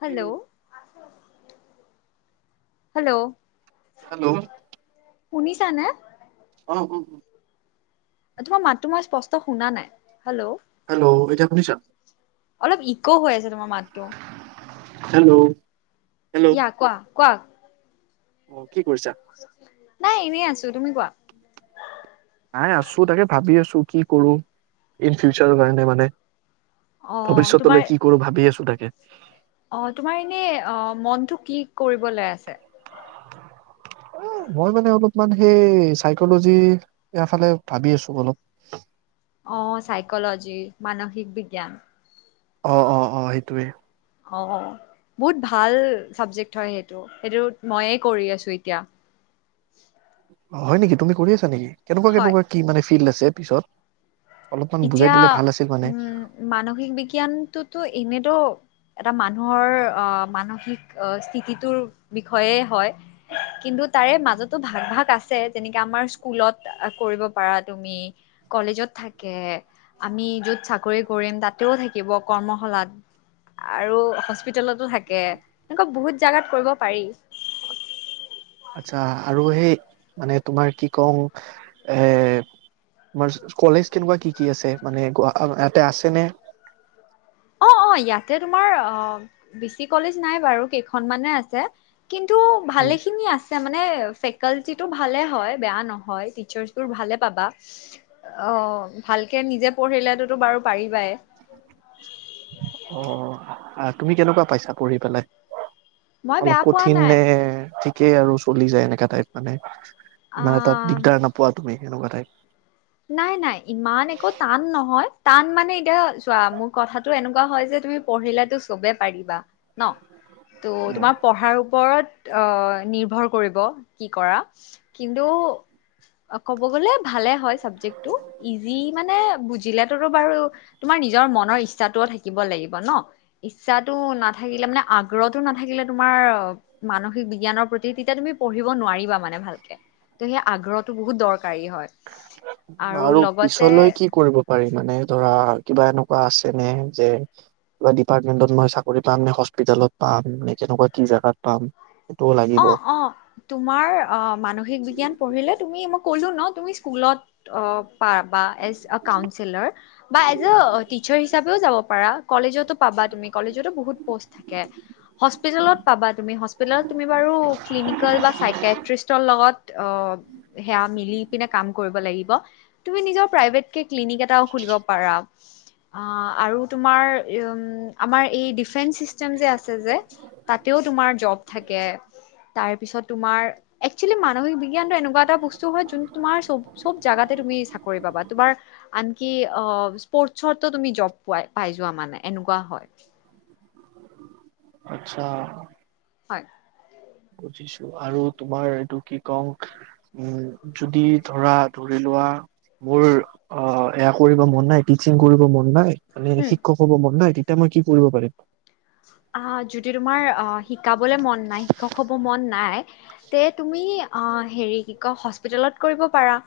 Hello, ' hello, hello, শুনিছানে? অ-অ-অ তোমাৰ মাতো মই স্পষ্ট শুনা নাই। হেল্ল', হেল্ল', এতিয়া শুনিছা? অলপ ইক' হৈ আছে তোমাৰ মাতটো। হেল্ল', হেল্ল' ইয়া কোৱা, কোৱা। অ, কি কৰিছা- নাই এনেই আছো তুমি কোৱা। নাই আছো তাকে ভাবি আছো কি কৰো ইন ফিউচাৰৰ কাৰণে মানে। অ' তোমাৰ ভৱিষ্যতলৈ কি কৰো ভাবি আছো তাকে। অ, তোমাৰ এনে অ, মনটো কি কৰিবলে আছে? [unintelligible] অ, মই মানে অলপমান সেই চাইকলজি এৰিয়া ফালে ভাবি আছো অলপ। অ, চাইকলজি, মানসিক বিজ্ঞান। অ-অ-অ সেইটোৱে। অ, বহুত ভাল চাবজেক্ট হয় সেইটো সেইটোত মইয়ে কৰি আছো এতিয়া। হয় নেকি, তুমি কৰি আছা নেকি? হয়। কেনেকুৱা-কেনেকুৱা কি মানে ফিল্ড আছে পিছত? অলপমান এতিয়া বুজাই দিলে ভাল আছিল মানে। উম মানসিক বিজ্ঞানটোতো এনেতো এটা মানুহৰ আহ মানসিক স্থিতিটোৰ বিষয়ে হয়। কিন্তু তাৰে মাজতো ভাগ-ভাগ আছে যেনেকে আমাৰ স্কুলত কৰিব পাৰা তুমি। কলেজত থাকে আমি যত চাকৰি কৰিম তাতেও থাকিব কৰ্মশালাত। আৰু হস্পিতেলতো থাকে এনেকুৱা বহুত জেগাত কৰিব পাৰি। আচ্ছা আৰু সেই মানে তোমাৰ কি কওঁ? এ, তোমাৰ কলেজ কেনেকুৱা কি কি আছে মানে ইয়াতে আছেনে? অ-অ ইয়াতে তোমাৰ অ, বেছি কলেজ নাই বাৰু কেইখনমানাহে আছে। কিন্তু ভালেখিনি আছে। মানে ফেকালটিটো ভালে হয় বেয়া নহয় টিচাৰ্চবোৰ ভালে পাবা। অ ভালকে নিজে পঢ়িলেতোতো বাৰু পাৰিবাই। অ তুমি কেনেকুৱা পাইছা পঢ়ি পেলাই। মই অলপ বেয়া পোৱা কঠিন নাই নে ঠিকেই আৰু চলি যায় এনেককা টাইপ মানে। অ ইমান এতা দিগদাৰ নাপোৱা তুমি এনেকুৱা টাইপ। নাই নাই ইমান একো টান নহয় টান মানে এতিয়া চোৱা মোৰ কথাটো এনেকুৱা হয় যে তুমি পঢ়িলেতো চবে পাৰিবা ন ত তোমাৰ পঢ়াৰ ওপৰত অহ নিৰ্ভৰ কৰিব কি কৰা কিন্তু অ কব গলে ভালে হয় চাবজেক্টটো ইজি। মানে বুজিলেতো বাৰু তোমাৰ নিজৰ মনৰ ইচ্ছাটোও থাকিব লাগিব ন। ইচ্ছাতো নাথাকিলে মানে আগ্ৰহটো নাথাকিলে তোমাৰ মানসিক বিজ্ঞানৰ প্ৰতি তেতিয়া তুমি পঢ়িব নোৱাৰিবা মানে ভালকে। ত সেই আগ্ৰহটো বহুত দৰকাৰী হয়। আৰু পিছলৈ কি কৰিব। পাৰি মানে ধৰা কিবা এনেকুৱা আছে নে যে কিবা ডিপাৰ্টমেণ্টত মই চাকৰি পাম নে হস্পিটেলত পাম নে কেনেকুৱা কি জেগাত পাম, সেইটোও লাগিব। অ অ, তোমাৰ আহ মানসিক বিজ্ঞান পঢ়িলে তুমি মই কলো ন তুমি স্কুলত অ পাবা এজ আ কাউনচিলাৰ বা এজ আ টিচাৰ হিচাপেও যাব পাৰা। কলেজটো পাবা তুমি কলেজটো বহুত পোষ্ট থাকে হস্পিতালত পাবা তুমি হস্পিতালত তুমি বাৰু ক্লিনিকেল বা চাইকেট্ৰিষ্টৰ লগত অ সেয়া মিলি পিনে কাম কৰিব লাগিব তুমি নিজৰ প্ৰাইভেট ক্লিনিক এটাও খুলিব পাৰা। অ আৰু তোমাৰ উম আমাৰ এই ডিফেন্স চিষ্টেম যে আছে যে তাতেও তোমাৰ জব থাকে তাৰ পিছত তোমাৰ একচুৱেলি মানসিক বিজ্ঞানটো এনেকুৱা এটা বস্তু হয় যোনটো তোমাৰ চব জেগাতে তুমি চাকৰি পাবা তোমাৰ আনকি অ স্পৰ্টচৰ তুমি জব পাই যোৱা মানে এনেকুৱা হয়। আচ্ছা। হয়। বুজিছো আৰু তোমাৰ এইটো কি কম উম যদি ধৰা ধৰি লোৱা মোৰ অ এয়া কৰিব মন নাই টিচিং কৰিব মন নাই। মানে উম শিক্ষক হ'ব মন নাই তেতিয়া মই কি কৰিব পাৰিম। অ যদি তোমাৰ শিকাবলে মন নাই শিক্ষক হ'ব মন নাই তে তুমি অ হেৰি কি কয় হস্পিতেলত কৰিব পাৰা।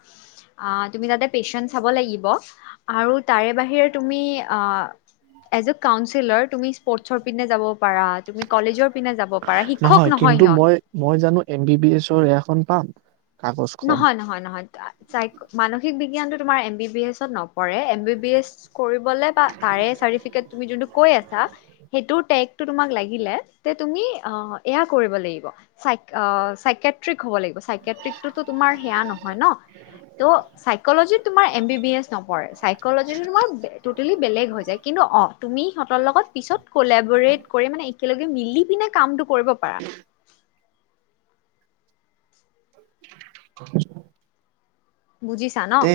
আহ তুমি তাতে পেচেণ্ট চাব লাগিব আৰু তাৰে বাহিৰে তুমি আহ এজ এ কাউন্সিলৰ তুমি স্পৰ ছৰ পিনে যাব পাৰা তুমি কলেজৰ পিনে যাব পাৰা শিক্ষক কিন্তু নহয় সিহত। মই মই জানো এম বি বি এছৰ এয়াখন পাম। কাগজখন নহয় নহয় নহয় মানসিক বিজ্ঞানটো তোমাৰ এম বি বি এছত নপৰে এম বি বি এছ কৰিবলে বা তাৰে চাৰিফিকেট তুমি যোনটো কৈ আছা সেইটোৰ টেগটো তোমাক লাগিলে তে তুমি অ এয়া কৰিব লাগিব। চা অ চাইকেট্ৰিক হ'ব লাগিব চাইকেট্ৰিকতো তোমাৰ সেয়া নহয় ন ত চাইকোলজিত তোমাৰ এম বি বি এচ নপৰে চাইকোলজি তো তোমাৰ বেলেগ হৈ যায়। কিন্তু অঁ, তুমি সিহঁতৰ লগত পিছত কোলেবেৰেট কৰি মানে- একেলগে মিলি পিনে কামটো কৰিব পাৰা। [unintelligible] বুজিছ? তে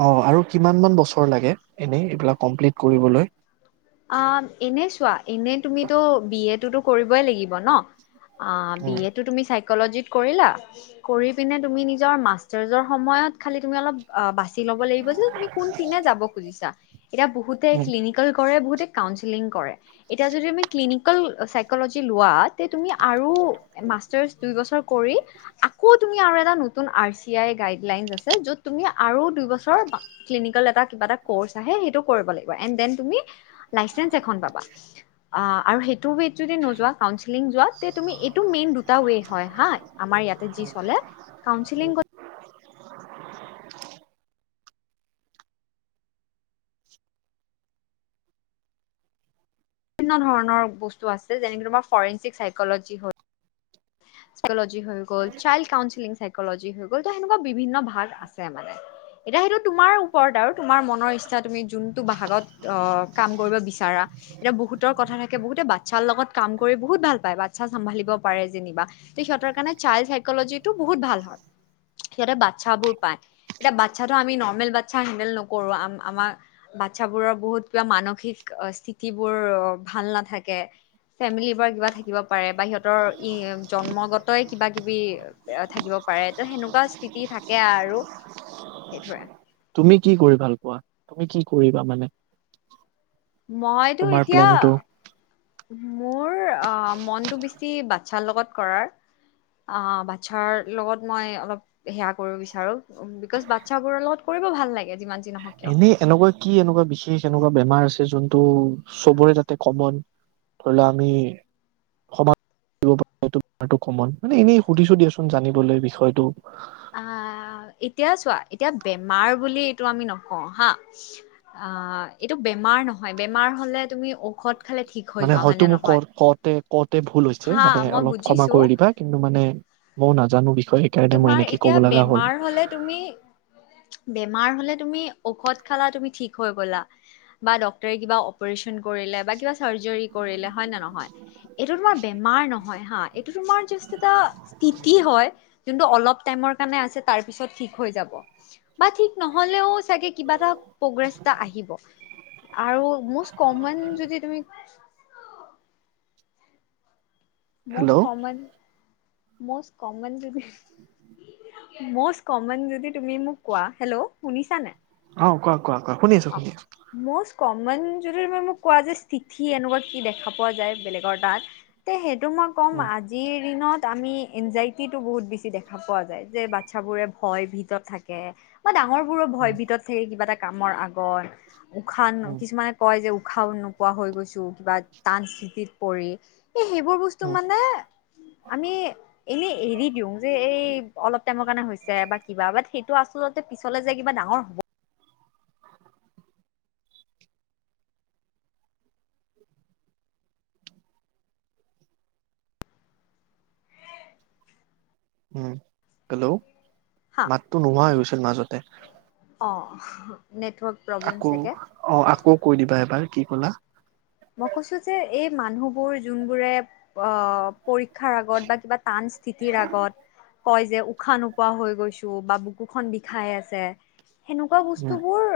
অঁ আৰু কিমান মান বছৰ লাগে এনেই এইবিলাক কমপ্লিট কৰিবলৈ? অঁ, এনে চোৱা, এনে তুমিতো বি এ তোতো কৰিবই লাগিব ন। অঁ বি উম এ- তুমি চাইকোলজিত কৰিলা, কৰি পিনে তুমি নিজৰ মাষ্টাৰ্চৰ সময়ত খালি অলপ- অঁ, বাছি ল'ব লাগিব যে তুমি কোনপিনে যাব খুজিছা। এতিয়া বহুতে উম ক্লিনিকেল- কৰে, বহুতে কাউন্সিলিং কৰে। এতিয়া যদি তুমি ক্লিনিকেল চাইকোলজি লোৱা তে তুমি- আৰু মাষ্টাৰছ দুই বছৰ কৰি- আকৌ তুমি আৰু এটা নতুন আৰ চি আই গাইডলাইন আছে যত তুমি আৰু দুইবছৰ- ক্লিনিকেল এটা কিবা এটা কৰ্চ আহে, সেইটো কৰিব লাগিব এণ্ড ডেন তুমি লাইচেঞ্ছ এখন পাবা। আৰু সেইটো ৱেত যদি নোযোৱা, কাউন্সিলিং যোৱা তে তুমি এইটো মেইন ৰো- টা ৱে হয় হা, আমাৰ ইয়াতে যি চলে। কাউন্সিলিং গ- বিভিন্ন ধৰণৰ বস্তু আছে। যেনেকে তোমাৰ ফৰেনঞ্চিক চাইক'ল'জি হ'ল, - চাইক'ল'জি হৈ গ'ল, চাইল্ড কাউন্সিলিং হৈ গ'ল ত' তেনেকুৱা বিভিন্ন ভাগ আছে মানে। এতিয়া সেইটো তোমাৰ ওপৰত আৰু তোমাৰ মনৰ ইচ্ছা তুমি যোনটো ভাগত অঁ, কাম কৰিব বিচাৰা। এতিয়া বহুতৰ কথা থাকে বহুতে বাচ্ছাৰ লগত কাম কৰি বহুত ভাল পায়, বাচ্ছা চম্ভালিব পাৰে যেনিবা। তে সিহঁতৰ কাৰণে চাইল্ড চাইকলজি টো বহুত ভাল হয়, সিহঁতে বাচ্ছাবোৰ পায়। এতিয়া বাচ্ছাটো আমি নৰ্মেল বাচ্ছা হেণ্ডেল নকৰো। আমাৰ- বাচ্ছাবোৰৰ বহুত কিবা মানসিক স্থিতিবোৰ ভাল নাথাকে। ফেমিলিৰ পৰা কিবা থাকিব পাৰে বা সিহঁতৰ ই- জন্মগতই কিবা কিবি এ থাকিব পাৰে। ত সেনেকুৱা স্থিতি থাকে আৰু। সেইটোৱে। তুমি কি কৰি ভাল পোৱা, তুমি কি কৰিবা মানে? মইতো তোমাৰ এতিয়া- প্লেনটো মোৰ অঁ, মনটো বেছি বাচ্ছাৰ লগত কৰাৰ। অঁ, বাচ্ছাৰ লগত মই অলপ- সেয়া কৰিব বিচাৰো। বিকজ বাচ্ছা বোৰৰ লগত কৰিব ভাল লাগে যিমান- যি নহওক কিয় এনেই এনেকুৱা কি এনেকুৱা বিশেষ এনেকুৱা বেমাৰ আছে যোনটো চবৰে তাতে কমন? ধৰি লও আমি সমাজ- [unintelligible] কমন মানে এনেই সুধিছো দিয়াচোন জানিবলৈ বিষয়টো। আহ, এতিয়া চোৱা এতিয়া বেমাৰ বুলি এইটো আমি নকওঁ হা। আ, এইটো বেমাৰ নহয়। বেমাৰ হলে তুমি ঔষধ- খালে ঠিক হৈ মানে যোৱা হয় হয়তো নে মোক ক নহয় কতে কতে ভুল হৈছে হা মানে মই অলপ ক্ষমা বুজিছো কৰি দিবা। কিন্তু মানে মই নাজানো বিষয়ে, সেইকাৰণে মই তোমাৰ এনেকে কব এতিয়া লগা হ'ল। বেমাৰ হলে তুমি বেমাৰ হলে তুমি ঔষধ খালা তুমি ঠিক হৈ গলা- বা ডক্তৰে কিবা অপাৰেশ্যন কৰিলে বা কিবা চাৰ্জাৰী কৰিলে, হয় নে নহয়? এইটো তোমাৰ বেমাৰ নহয় হা, এইটো তোমাৰ জাষ্ট এটা স্থিতি হয়। যোনটো অলপ টাইমৰ কাৰণে আছে তাৰপিছত ঠিক হৈ যাব। বা ঠিক নহলেও চাগে কিবা এটা- প্ৰগেৰেছ এটা আহিব আৰু মষ্ট কমন যদি তুমি- hello most common, most common যদি- মষ্ট কমন যদি তুমি মোক কোৱা, হেল্ল', শুনিছা নাই? অঁ, কোৱা কোৱা কোৱা শুনি আছো শুনি আছো। মষ্ট কমন যদি তুমি মোক কোৱা যে স্থিতি এনেকুৱা কি দেখা পোৱা যায় বেলেগৰ তাত। তে সেইটো মই কম উম আজিৰ দিনত, আমি এনজাইটি বহুত বেছি দেখা পোৱা যায় যে বাচ্ছাবোৰে ভয় ভিতৰত থাকে, বা ডাঙৰবোৰৰ ভয় উম ভিতৰত থাকে কিবা এটা কামৰ আগত, উশাহ উম কিছুমান কয় যে উশাহ নোপোৱা হৈ গৈছো কিবা টান স্থিতিত পৰি, এই সেইবোৰ ব স্তু উম মানে আমি এনেই এৰি দিওঁ, যে এই অলপ টাইমৰ কাৰণে হৈছে বা কিবা বাট সেইটো আচল তে পিছলে যাই কিবা ডাঙৰ হ'ব, উম, হেল্ল' হা মাতটো নোহোৱা হৈ গৈছিল মাজতে। অঁ নেটৱৰ্ক, প্ৰব্লেম আকৌ চাগে। অঁ আকৌ কৈ দিবা এবাৰ কি ক'লা। মই কৈছো যে এই মানুহবোৰ যোনবোৰে অঁহ পৰীক্ষাৰ আগত বা কিবা টান স্থিতিৰ আগত, কয় যে উশাহ নোপোৱা হৈ গৈছো বা বুকুখন বিষাই আছে। সেনেকুৱা বস্তু উম বোৰ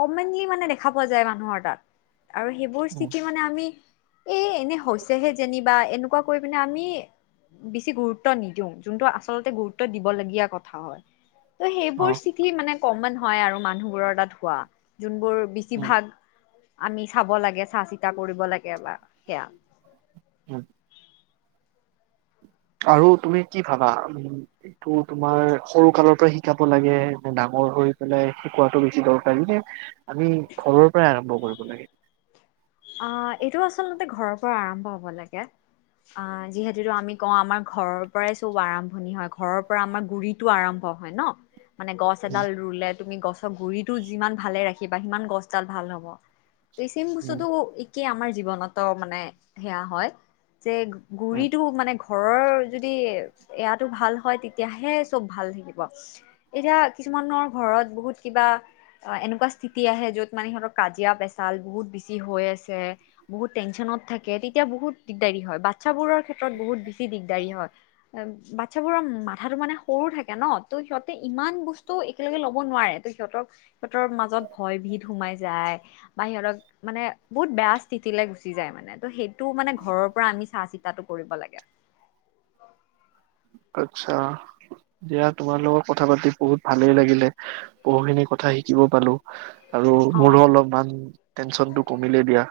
কমেনলি মানে দেখা পোৱা যায় মানুহৰ তাত আৰু সেইবোৰ উম ইস্থিতি সেইমানে আমি এ এনে হৈছেহে যেনিবা এনেকুৱা কৰি পিনে আমি বেছি গুৰুত্ব নিদিও যোনটো আচলতে গুৰুত্ব দিব লগগীয়া কথা হয়। ত' অ সেইবোৰ স্থিতি মানে কমন হয় আৰু মানুহবোৰৰ তাত হোৱা যোনবোৰ। উম বেছিভাগ আমি চাব লাগে চাহ চিতা কৰিব লাগে বা সেয়া। উম। আৰু তুমি কি ভাবা? এইটো তোমাৰ সৰু কালৰ পৰা শিকাব লা, গে ডাঙৰ হৈ পেলাই শিকোৱাতটো বেছি দৰকাৰী নে আমি ঘৰৰ পৰাই আৰম্ভ কৰিব লাগে। অঁ, এইটো আচলতে ঘৰৰ পৰা আৰম্ভ হব লাগে। আঁ যিহেতু আমি কওঁ আমাৰ ঘৰৰ পৰাই চব আৰম্ভণি হয় ঘৰৰ পৰা আমাৰ গুৰি টো আৰাম্ভ হয় ন, মানে গছ উম এডাল ৰুলে তুমি গছৰ গুৰিতটো যিমান ভালে ৰাখিবা, সিমান গছ তাত ভাল হব। ত চেইম উম বস্তুতটো একেই আমাৰ জীৱনতো মানে সেয়া হয় যে উম গুৰিতটো মানে ঘৰৰ যদি এয়া ভাল হয় তেতিয়াহে চব ভাল থাকিব। এতিয়া কিছুমানৰ ঘৰত বহুত কিবা অঁ, এনেকুৱা স্থিতি আহে য'ত মানে ধৰক কাজিয়া পেচাল বহুত বে ছি হৈ আছে, বহুত টেনচনত থাকে তেতিয়া বহুত দিগদাৰি হয়, বা চ্ছাবোৰৰ ক্ষেত্ৰত বহুত বেছি দিগদাৰী হয়। বাচ্ছাবোৰৰ মাথাটো মানে সৰু থাকে ন, ত' সিহঁতে ইমান বস্তু একগে লব নোৱাৰে, ত সিহঁতক সিহঁতৰ মাজত ভয় ভিত সোমাই যায় বা সিহঁতক মানে বহুত বেয়া স্থিতিলেলৈ গুচি যায় মানে, ত সেইটো মানে ঘৰৰ পৰা আমি চা চি তাতো কৰিব লাগে। আচ্ছা। দিয়া তোমাৰ লগত কথা পাতি বহুত ভালেই লাগিলে বহু খিনি কথা শিকিব পালো। আৰু অ মোৰো অলপমান টেনশ্যনটো কমিলেই দিয়া।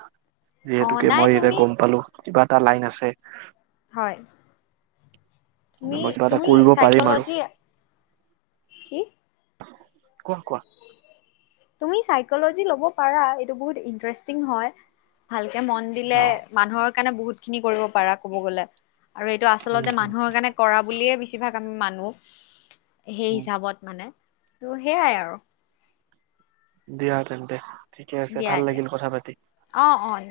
অ যিহেতুকে নাই মই এতিয়া তুমি গম পালো কিবা এটা লাইন আছে। হয়। তুমি ম মই কিবা এটা তুমি কৰিব পাৰিম আৰু, চাইকলজি কি কোৱা কোৱা তুমি চইক্সলজি লব পাৰা এইটো বৰ ইষ্টাৰেটিং হয়। ভালকে মন দিলে অ মানুহৰ কাৰণে বহুত খিনি কৰিব পাৰা কব গলে, আৰু এইটো উম আচলতে উম মানুহৰ কাৰণে কৰা বুলিয়ে বেছিভাগ আমি মানো সেই উম হিচাপত মানে, ত সেইয়াই আৰু। দিয়া তেন্তে ঠিকে আছে ভাল লাগিল কথা পাতি। অঁ অঁ।